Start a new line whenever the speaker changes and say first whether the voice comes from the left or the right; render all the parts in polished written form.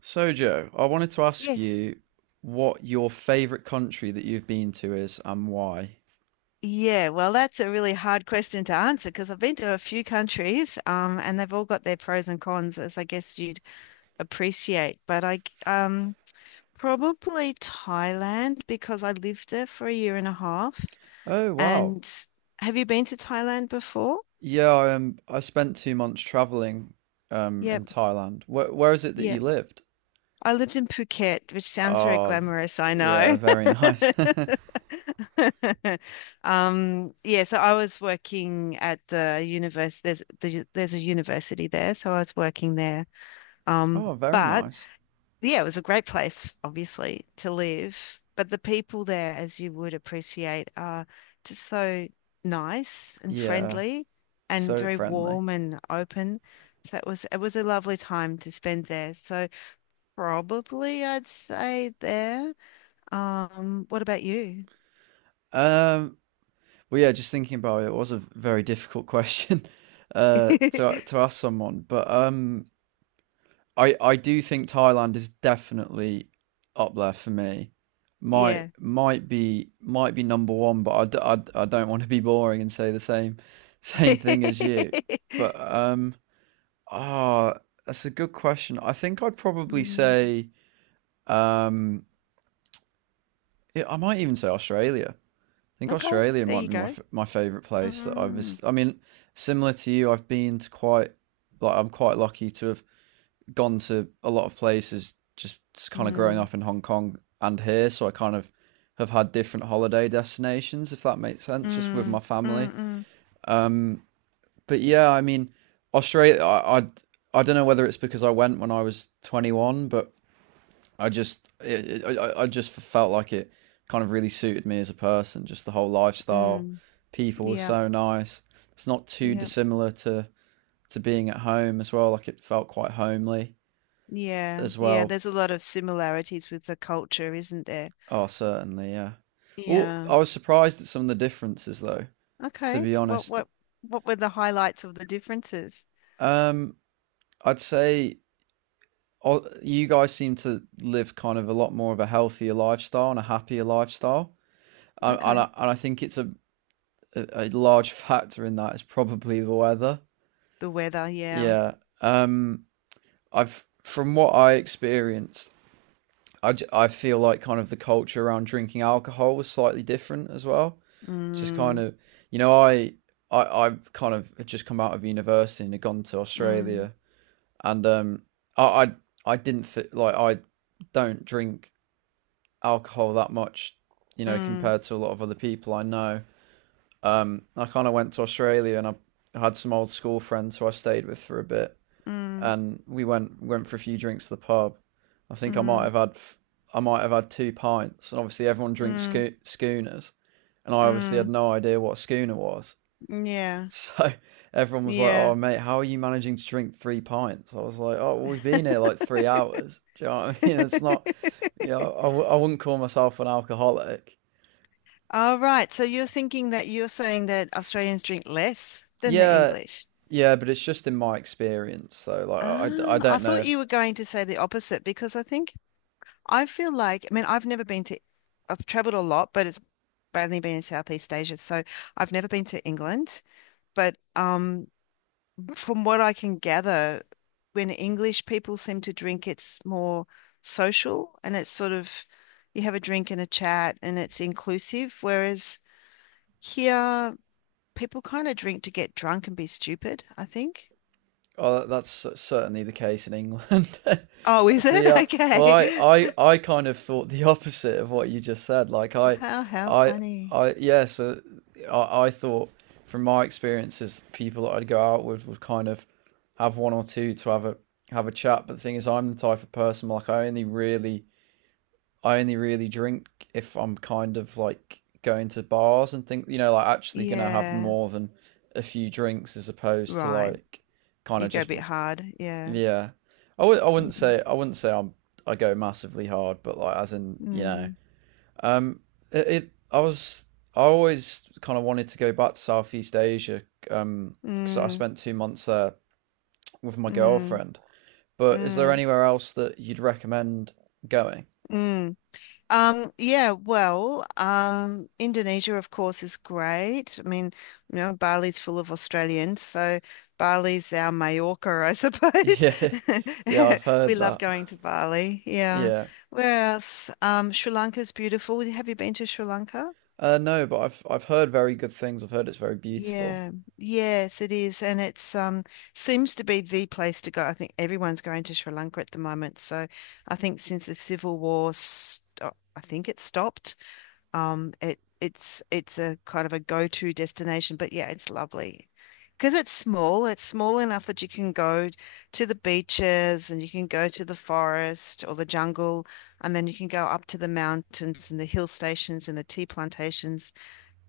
right: So, Joe, I wanted to ask
left: Yes.
right: you what your favorite country that you've been to is and why.
left: Yeah, well, that's a really hard question to answer because I've been to a few countries, and they've all got their pros and cons, as I guess you'd appreciate. Probably Thailand because I lived there for a year and a half.
right: Oh, wow.
left: And have you been to Thailand before?
right: Yeah, I spent 2 months traveling in
left: Yep.
right: Thailand. Where is it that
left: Yeah.
right: you lived?
left: I lived in Phuket, which sounds very
right: Oh, v-
left: glamorous, I
right: yeah,
left: know.
right: very nice.
left: Yeah, so I was working at the university. There's a university there, so I was working there. Um,
right: Oh, very
left: but
right: nice.
left: yeah, it was a great place, obviously, to live. But the people there, as you would appreciate, are just so nice and
right: Yeah,
left: friendly and
right: so
left: very
right: friendly.
left: warm and open. So it was a lovely time to spend there. Probably, I'd say there. What about you?
right: Um, well, yeah, just thinking about it, it was a very difficult question to ask someone, but I do think Thailand is definitely up there for me. Might
left: Yeah.
right: might be might be number one, but I don't want to be boring and say the same same thing as you. But ah That's a good question. I think I'd probably
left: Mm,
right: say um yeah, I might even say Australia. I think
left: okay,
right: Australia
left: there
right: might
left: you
right: be
left: go.
right: my favorite place that
left: Mm,
right: I mean similar to you, I've been to quite like I'm quite lucky to have gone to a lot of places just kind of growing
left: mm,
right: up in Hong Kong and here, so I kind of have had different holiday destinations, if that makes sense, just with my
left: mm, mm,
right: family.
left: mm,
right: But yeah, I mean, Australia, I don't know whether it's because I went when I was 21, but I just felt like it kind of really suited me as a person, just the whole lifestyle.
left: mm.
right: People were
left: Yeah,
right: so nice. It's not too
left: yeah,
right: dissimilar to, to being at home as well. Like it felt quite homely
left: yeah,
right: as
left: yeah.
right: well.
left: There's a lot of similarities with the culture, isn't there?
right: Oh, certainly, yeah. Well,
left: Yeah.
right: I was surprised at some of the differences, though, to
left: Okay.
right: be
left: What
right: honest.
left: what what were the highlights of the differences?
right: Um, I'd say you guys seem to live kind of a lot more of a healthier lifestyle and a happier lifestyle. And, and, I,
left: Okay.
right: and I think it's a large factor in that is probably the weather.
left: The weather, yeah.
right: Yeah. Um, from what I experienced, I feel like kind of the culture around drinking alcohol was slightly different as well. Just kind
left: Mm,
right: of, you know, I, I've kind of had just come out of university and had gone to
left: mm,
right: Australia, and I, I, I didn't fit like I don't drink alcohol that much, you know,
left: mm,
right: compared to a lot of other people I know. I kind of went to Australia and I had some old school friends who I stayed with for a bit,
left: mm,
right: and we went for a few drinks to the pub. I think
left: mm,
right: I might have had 2 pints, and obviously everyone drinks
left: mm.
right: schooners, and I obviously had
left: Mm,
right: no idea what a schooner was.
left: yeah,
right: So everyone was like, "Oh,
left: yeah.
right: mate, how are you managing to drink 3 pints?" I was like, "Oh, well, we've been here like 3 hours." Do you know what I mean? It's not, I wouldn't call myself an alcoholic.
left: All right. So you're saying that Australians drink less than the
right: Yeah,
left: English.
right: yeah, but it's just in my experience, though. Like, I
left: Ah, I
right: don't know
left: thought
right: if
left: you were going to say the opposite because I think I feel like, I mean, I've never been to, I've traveled a lot, but it's mainly been in Southeast Asia. So I've never been to England. But From what I can gather, when English people seem to drink, it's more social and it's sort of, you have a drink and a chat and it's inclusive. Whereas here, people kind of drink to get drunk and be stupid, I think.
right: oh, that's certainly the case in England.
left: Oh, is it?
right: See, uh, well, I,
left: Okay.
right: I, I kind of thought the opposite of what you just said.
left: How
right: I,
left: funny.
right: yeah. So, I thought from my experiences, people that I'd go out with would kind of have one or two to have a chat. But the thing is, I'm the type of person like I only really drink if I'm kind of like going to bars and think, you know, like actually gonna have
left: Yeah,
right: more than a few drinks as opposed to
left: right.
right: like kind
left: You
right: of
left: go a
right: just
left: bit hard. Yeah.
right: yeah, I w-
left: Mm,
right: I wouldn't say I'm I go massively hard, but like as in you know,
left: mm,
right: um, it, it I was I always kind of wanted to go back to Southeast Asia, because I
left: mm,
right: spent 2 months there with my
left: mm,
right: girlfriend. But is there
left: mm,
right: anywhere else that you'd recommend going?
left: mm. Indonesia, of course, is great. I mean, you know, Bali's full of Australians, so Bali's our Majorca, I suppose.
right: Yeah, yeah, I've
left: We
right: heard
left: love
right: that.
left: going to Bali. Yeah.
right: Yeah,
left: Where else? Sri Lanka's beautiful. Have you been to Sri Lanka?
right: no, but I've heard very good things. I've heard it's very beautiful.
left: Yeah. Yes, it is. And it's seems to be the place to go. I think everyone's going to Sri Lanka at the moment. So I think since the civil war, I think it stopped. It's a kind of a go-to destination, but yeah, it's lovely. Because it's small enough that you can go to the beaches and you can go to the forest or the jungle, and then you can go up to the mountains and the hill stations and the tea plantations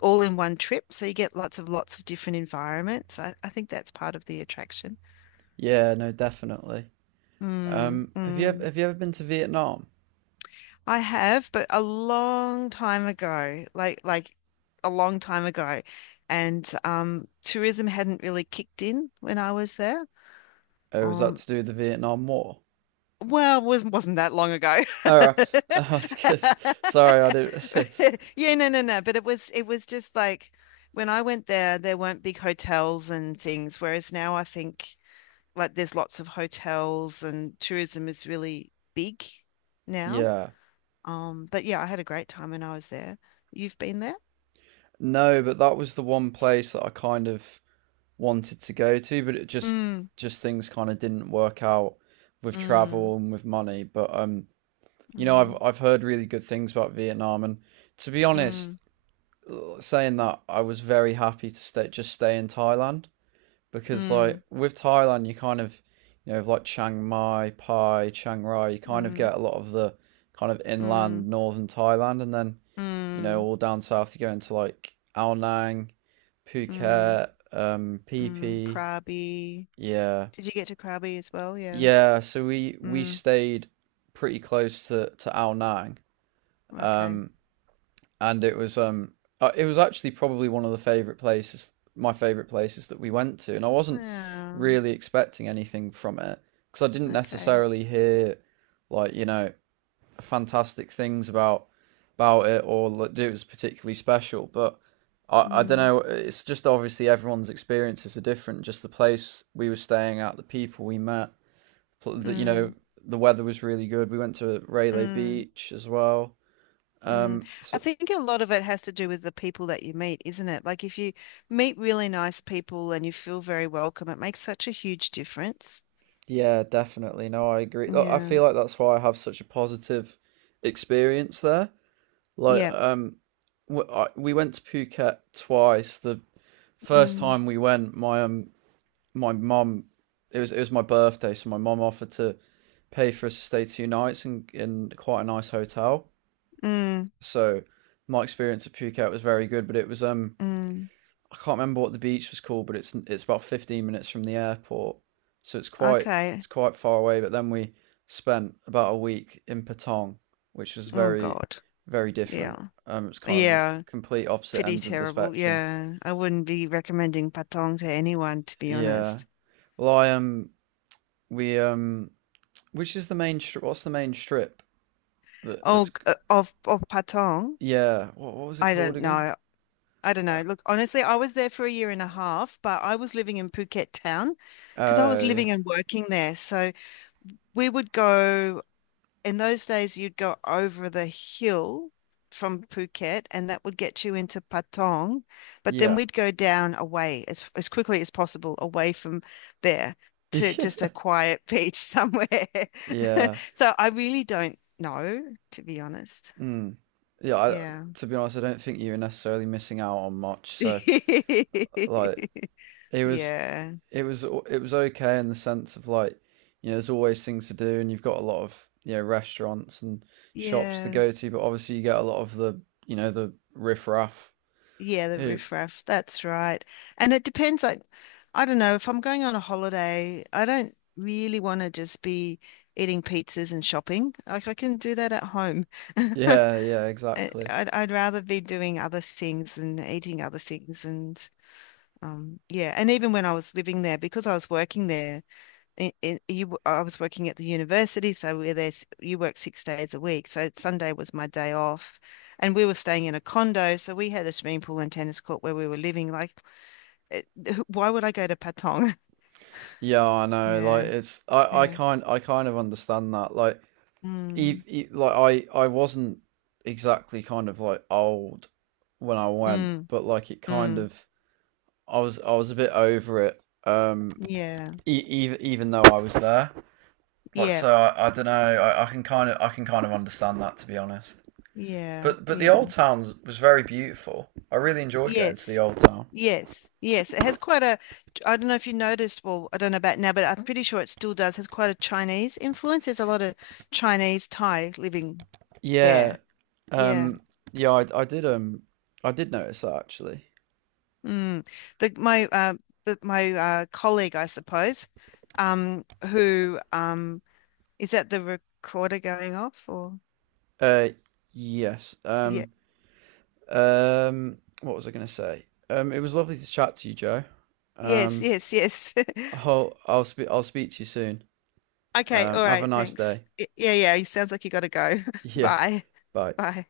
left: all in one trip. So you get lots of different environments. I think that's part of the attraction.
right: Yeah, no, definitely.
left: Mm, mm.
right: Have you ever been to Vietnam?
left: I have, but a long time ago, like a long time ago, and tourism hadn't really kicked in when I was there.
right: Oh, was that
left: Um,
right: to do with the Vietnam War?
left: well, it wasn't that long ago.
right: Oh, I was just, sorry, I didn't.
left: Yeah, no, no, no. But it was just like when I went there, there weren't big hotels and things, whereas now I think like there's lots of hotels and tourism is really big now.
right: Yeah.
left: But yeah, I had a great time when I was there. You've been there?
right: No, but that was the one place that I kind of wanted to go to, but it
left: Mm,
right: just things kind of didn't work out with
left: mm,
right: travel and with money. But you know, I've
left: mm,
right: heard really good things about Vietnam, and to be
left: mm,
right: honest, saying that, I was very happy to stay just stay in Thailand. Because like
left: mm,
right: with Thailand, you kind of you know like Chiang Mai, Pai, Chiang Rai, you kind of
left: mm,
right: get a lot of the kind of
left: mm,
right: inland northern Thailand, and then you know
left: mm,
right: all down south you go into like Ao Nang,
left: mm,
right: Phuket, Phi
left: mm.
right: Phi.
left: Krabi.
right: Yeah,
left: Did you get to Krabi as well? Yeah.
right: yeah. So we
left: Mm,
right: stayed pretty close to Ao Nang.
left: okay.
right: Um, and it was actually probably one of the favorite places my favorite places that we went to and I wasn't
left: Yeah.
right: really expecting anything from it because I didn't
left: Okay.
right: necessarily hear like you know fantastic things about it or that it was particularly special but I don't
left: Mm,
right: know it's just obviously everyone's experiences are different just the place we were staying at the people we met you know
left: mm,
right: the weather was really good we went to Rayleigh
left: mm,
right: Beach as well
left: mm. I
right: so
left: think a lot of it has to do with the people that you meet, isn't it? Like if you meet really nice people and you feel very welcome, it makes such a huge difference.
right: yeah, definitely. No, I agree. Look, I
left: Yeah.
right: feel like that's why I have such a positive experience there. Like,
left: Yeah.
right: w I we went to Phuket twice. The first
left: Mm.
right: time we went, my mum, it was my birthday, so my mum offered to pay for us to stay 2 nights in quite a nice hotel.
left: Mm,
right: So my experience at Phuket was very good, but it was
left: mm,
right: I can't remember what the beach was called, but it's about 15 minutes from the airport, so it's
left: okay.
right: quite far away. But then we spent about a week in Patong, which was
left: Oh
right: very
left: God.
right: very different.
left: Yeah.
right: It's kind of the
left: Yeah.
right: complete opposite
left: Pretty
right: ends of the
left: terrible.
right: spectrum.
left: Yeah. I wouldn't be recommending Patong to anyone, to be
right: Yeah.
left: honest.
right: Well, I we which is the main stri- What's the main strip that that's
left: Of Patong,
right: yeah what was it
left: I
right: called
left: don't
right: again?
left: know. I don't
right: Uh,
left: know. Look, honestly, I was there for a year and a half, but I was living in Phuket town because I was
right: Oh yeah
left: living and working there. So we would go. In those days, you'd go over the hill from Phuket, and that would get you into Patong. But then we'd go down away as quickly as possible away from there to
right: yeah.
left: just a quiet beach somewhere.
right: yeah.
left: So I really don't know, to be honest.
right: Mm. Yeah, I,
left: Yeah.
right: to be honest, I don't think you were necessarily missing out on much. So, like, it was
left: Yeah.
right: it was it was okay in the sense of like, you know, there's always things to do, and you've got a lot of you know restaurants and shops to
left: Yeah.
right: go to, but obviously you get a lot of the you know the riffraff
left: Yeah, the
right: who.
left: riffraff. That's right. And it depends. Like, I don't know, if I'm going on a holiday, I don't really want to just be eating pizzas and shopping. Like, I can do that at home. I-
right: Yeah, yeah, exactly.
left: I'd rather be doing other things and eating other things. And yeah. And even when I was living there, because I was working there, I was working at the university, so we're there, you work 6 days a week. So Sunday was my day off, and we were staying in a condo, so we had a swimming pool and tennis court where we were living. Like, it, why would I go to Patong?
right: Yeah, I know. Like,
left: Yeah,
right: it's
left: yeah,
right: I kind of understand that. Like,
left: mm,
right: ev e like I wasn't exactly kind of like old when I went,
left: mm,
right: but like it kind
left: mm,
right: of I was a bit over it.
left: yeah,
right: Even even though I was there, like
left: yeah,
right: so, I don't know. I can kind of understand that to be honest.
left: yeah,
right: But the
left: yeah,
right: old town was very beautiful. I really enjoyed going to the
left: yes.
right: old town.
left: Yes, yes, it has quite a. I don't know if you noticed. Well, I don't know about now, but I'm pretty sure it still does. Has quite a Chinese influence. There's a lot of Chinese Thai living
right: Yeah.
left: there. Yeah.
right: Um. Yeah. I did notice that actually.
left: Mm. The my uh the my colleague, I suppose, who is that the recorder going off or
right: Uh. Yes.
left: yeah.
right: What was I going to say? It was lovely to chat to you, Joe.
left: Yes,
right: Um.
left: yes, yes.
right: I'll speak I'll speak to you soon.
left: Okay, all
right: Have a
left: right,
right: nice
left: thanks.
right: day.
left: Yeah, yeah, it sounds like you gotta go.
right: Yeah.
left: Bye.
right: Bye.
left: Bye.